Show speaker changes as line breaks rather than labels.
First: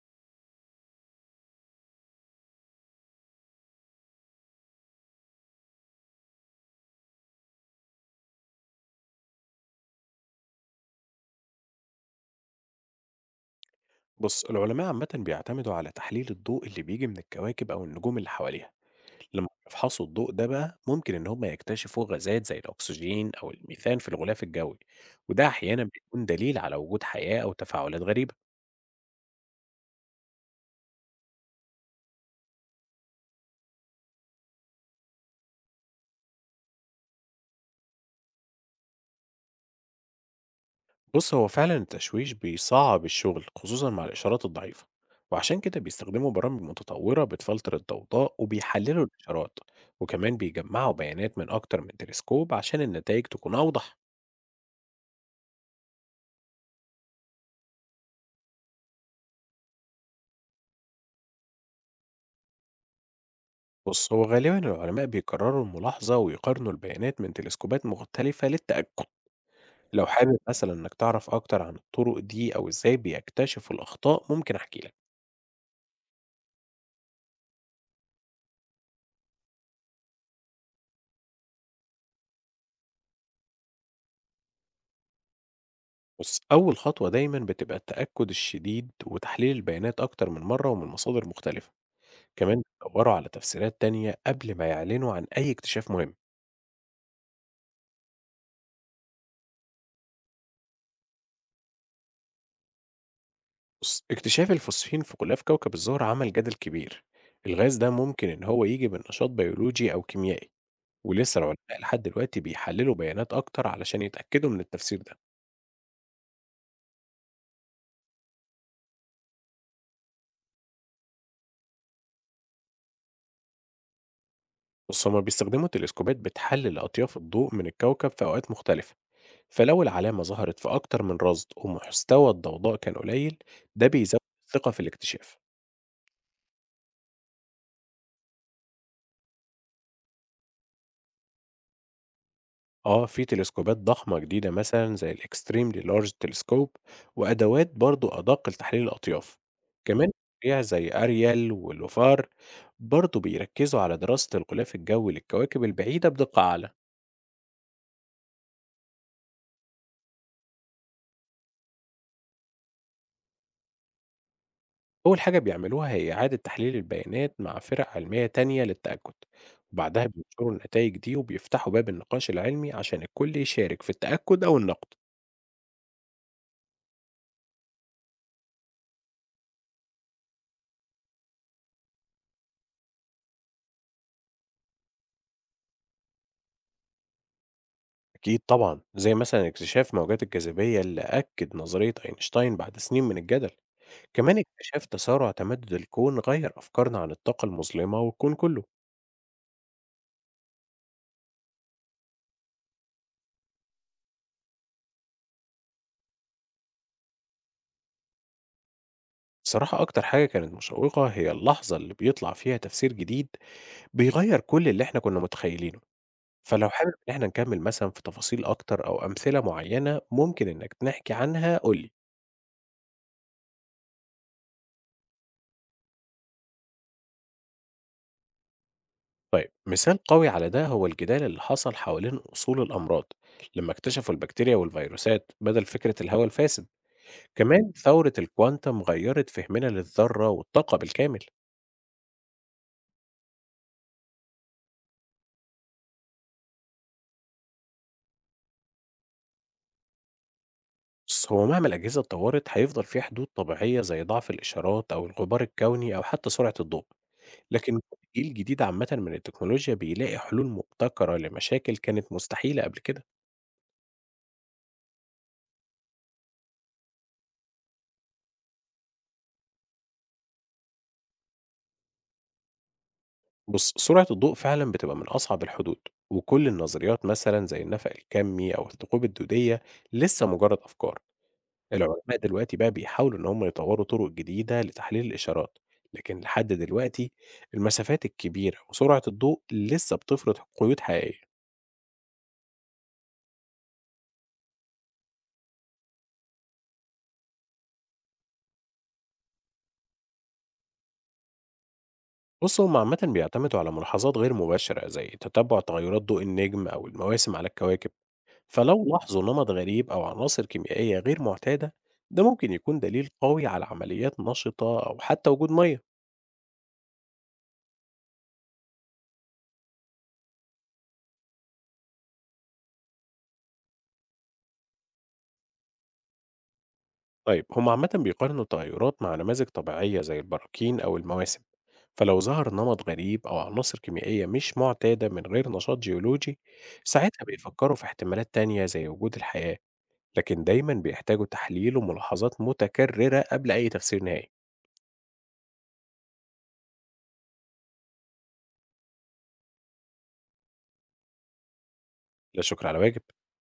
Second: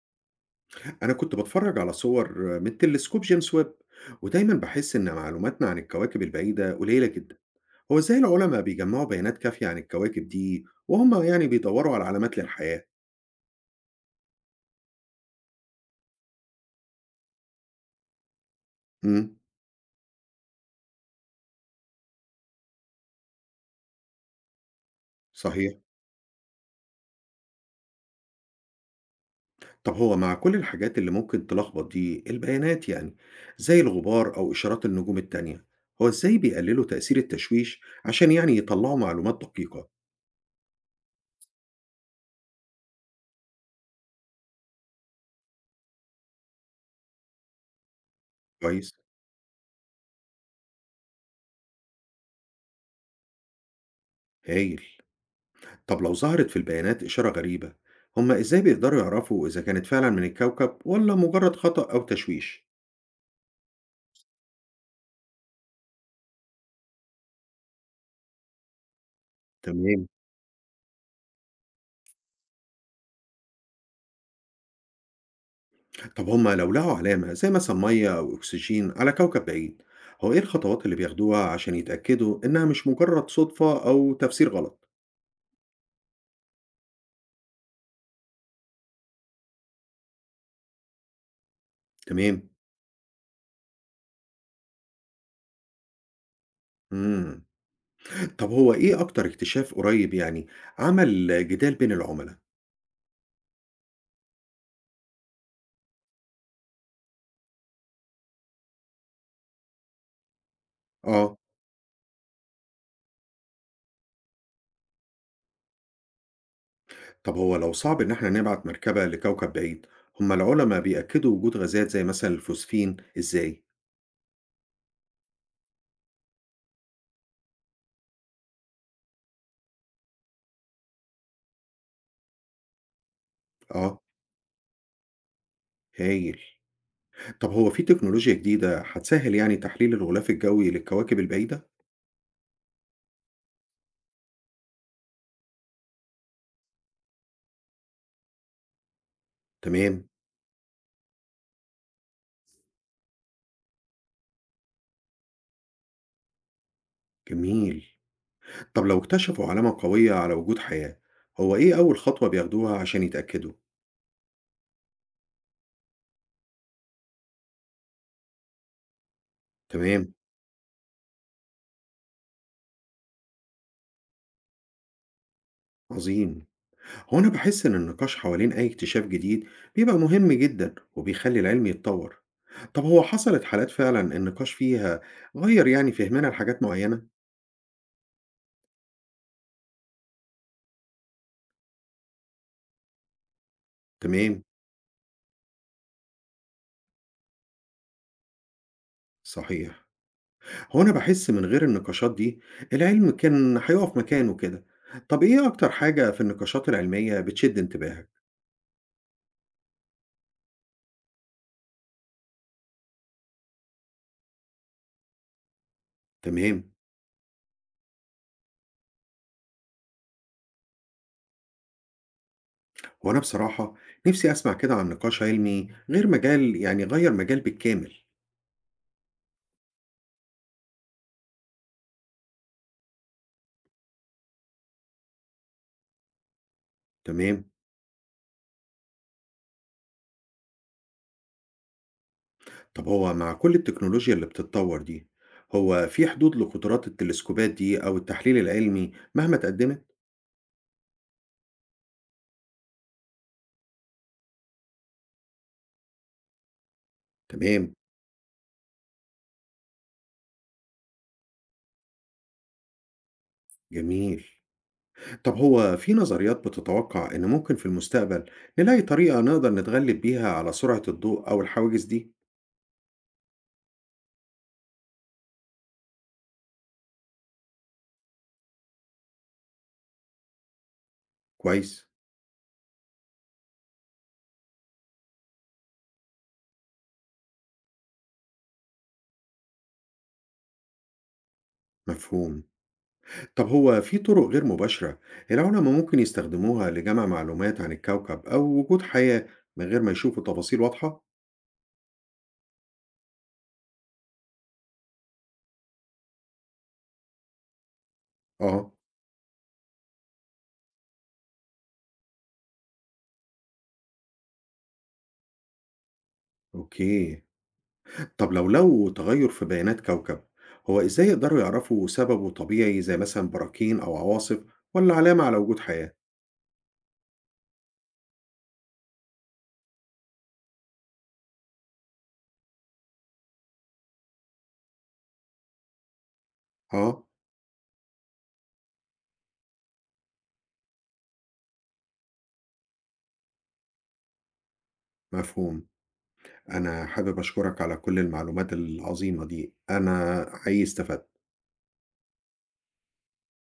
أنا كنت بتفرج على صور من تلسكوب جيمس ويب، ودايما بحس إن معلوماتنا عن الكواكب البعيدة قليلة جدا. هو إزاي العلماء بيجمعوا بيانات كافية عن الكواكب دي وهم يعني بيدوروا على علامات للحياة؟
بص، العلماء عامة بيعتمدوا على تحليل الضوء اللي بيجي من الكواكب أو النجوم اللي حواليها.
امم
لما يفحصوا الضوء ده بقى، ممكن إن هم يكتشفوا غازات زي الأكسجين أو الميثان في الغلاف الجوي، وده
صحيح.
أحيانا بيكون دليل على وجود حياة أو تفاعلات غريبة.
طب هو مع كل الحاجات اللي ممكن تلخبط دي البيانات يعني، زي الغبار أو إشارات النجوم التانية، هو إزاي بيقللوا تأثير التشويش عشان يعني يطلعوا معلومات دقيقة؟
بص، هو فعلا التشويش بيصعب الشغل خصوصا مع الإشارات الضعيفة، وعشان كده بيستخدموا برامج متطورة بتفلتر الضوضاء
كويس.
وبيحللوا الإشارات. وكمان بيجمعوا بيانات من أكتر من تلسكوب عشان النتائج تكون أوضح.
هايل. طب لو ظهرت في البيانات إشارة غريبة، هما إزاي بيقدروا يعرفوا إذا كانت فعلا من الكوكب ولا مجرد خطأ أو تشويش؟
بص، هو غالبا العلماء بيكرروا الملاحظة ويقارنوا البيانات من تلسكوبات مختلفة للتأكد.
تمام.
لو حابب مثلا انك تعرف اكتر عن الطرق دي او ازاي بيكتشفوا الاخطاء، ممكن احكي لك.
طب هما لو لقوا علامة زي مثلا مية أو أكسجين على كوكب بعيد، هو إيه الخطوات اللي بياخدوها عشان يتأكدوا إنها مش مجرد صدفة أو تفسير غلط؟
بص، اول خطوة دايما بتبقى التأكد الشديد وتحليل البيانات اكتر من مرة ومن مصادر مختلفة.
تمام.
كمان بيدوروا على تفسيرات تانية قبل ما يعلنوا عن اي اكتشاف مهم.
مم. طب هو إيه أكتر اكتشاف قريب يعني عمل جدال بين العملاء؟
بص، اكتشاف الفوسفين في غلاف كوكب الزهرة عمل جدل كبير. الغاز ده ممكن ان هو يجي من نشاط بيولوجي او كيميائي، ولسه
آه.
العلماء لحد دلوقتي بيحللوا بيانات أكتر علشان يتأكدوا من التفسير ده.
طب هو لو صعب إن إحنا نبعت مركبة لكوكب بعيد، هما العلماء بيأكدوا وجود غازات زي مثلا الفوسفين إزاي؟
بس هما بيستخدموا تلسكوبات بتحلل أطياف الضوء من الكوكب في أوقات مختلفة، فلو العلامة ظهرت في أكتر من رصد ومستوى الضوضاء كان قليل، ده
آه،
بيزود الثقة في الاكتشاف.
هايل. طب هو في تكنولوجيا جديدة هتسهّل يعني تحليل الغلاف الجوي للكواكب البعيدة؟
اه، في تلسكوبات ضخمة جديدة مثلا زي الاكستريملي لارج تلسكوب، وأدوات برضو أدق لتحليل الأطياف.
تمام،
كمان مشاريع زي أريال ولوفار برضو بيركزوا على دراسة الغلاف الجوي للكواكب البعيدة بدقة أعلى.
جميل. طب لو اكتشفوا علامة قوية على وجود حياة، هو إيه أول خطوة بياخدوها عشان يتأكدوا؟
أول حاجة بيعملوها هي إعادة تحليل البيانات مع فرق علمية تانية للتأكد، وبعدها
تمام،
بينشروا النتائج دي وبيفتحوا باب النقاش العلمي عشان الكل يشارك في التأكد أو النقد.
عظيم. هو أنا باحس إن النقاش حوالين أي اكتشاف جديد بيبقى مهم جدًا وبيخلّي العلم يتطوّر. طب هو حصلت حالات فعلًا النقاش فيها غيّر يعني فهمنا لحاجات معيّنة؟
أكيد طبعا، زي مثلا اكتشاف موجات الجاذبية اللي أكد نظرية أينشتاين بعد سنين من الجدل. كمان
تمام،
اكتشاف تسارع تمدد الكون غير أفكارنا عن الطاقة المظلمة والكون كله.
صحيح. هو أنا باحس من غير النقاشات دي، العلم كان هيقف مكانه كده. طب إيه أكتر حاجة في النقاشات العلمية بتشد انتباهك؟
بصراحة أكتر حاجة كانت مشوقة هي اللحظة اللي بيطلع فيها تفسير جديد بيغير كل اللي احنا كنا متخيلينه.
تمام.
فلو حابب إن إحنا نكمّل مثلًا في تفاصيل أكتر أو أمثلة معيّنة ممكن إنّك نحكي عنها، قُل لي.
هو أنا بصراحة نفسي أسمع كده عن نقاش علمي غير مجال يعني غيّر مجال بالكامل.
طيب، مثال قوي على ده هو الجدال اللي حصل حوالين أصول الأمراض، لمّا اكتشفوا البكتيريا والفيروسات بدل فكرة الهوا الفاسد.
تمام.
كمان ثورة الكوانتم غيّرت فهمنا للذرّة والطاقة بالكامل.
طب هو مع كل التكنولوجيا اللي بتتطور دي، هو في حدود لقدرات التلسكوبات دي أو التحليل العلمي مهما اتقدمت؟
بُص، هو مهما الأجهزة اتطوّرت هيفضل في حدود طبيعية زي ضعف الإشارات أو الغبار الكوني أو حتى سرعة الضوء.
تمام،
لكن كل جيل جديد عامةً من التكنولوجيا بيلاقي حلول مبتكرة لمشاكل كانت مستحيلة قبل كده.
جميل. طب هو في نظريات بتتوقع إن ممكن في المستقبل نلاقي طريقة نقدر نتغلب بيها على سرعة الضوء أو الحواجز دي؟
بص، سرعة الضوء فعلا بتبقى من أصعب الحدود، وكل النظريات مثلا زي النفق الكمي أو الثقوب الدودية لسه مجرد أفكار.
كويس،
العلماء دلوقتي بقى بيحاولوا إن هم يطوروا طرق جديدة لتحليل الإشارات، لكن لحد دلوقتي المسافات الكبيرة وسرعة الضوء لسه بتفرض قيود حقيقية.
مفهوم. طب هو في طرق غير مباشرة العلماء ممكن يستخدموها لجمع معلومات عن الكوكب أو وجود حياة من غير ما يشوفوا تفاصيل واضحة؟
بص، هم عامة بيعتمدوا على ملاحظات غير مباشرة زي تتبع تغيرات ضوء النجم أو المواسم على الكواكب.
آه،
فلو لاحظوا نمط غريب أو عناصر كيميائية غير معتادة، ده ممكن يكون دليل قوي على عمليات نشطة أو حتى وجود مية.
أوكي. طب لو تغير في بيانات كوكب، هو إزاي يقدروا يعرفوا سببه طبيعي زي مثلا براكين أو عواصف ولا علامة على وجود حياة؟
طيب، هم عامة بيقارنوا التغيرات مع نماذج طبيعية زي البراكين أو المواسم، فلو ظهر نمط غريب أو عناصر كيميائية مش معتادة من غير نشاط جيولوجي،
آه،
ساعتها بيفكروا في احتمالات تانية زي وجود الحياة. لكن دايما بيحتاجوا تحليل وملاحظات متكررة قبل أي تفسير نهائي.
مفهوم. أنا حابب أشكرك على كل المعلومات العظيمة دي، أنا حقيقي استفدت.
لا شكر على واجب.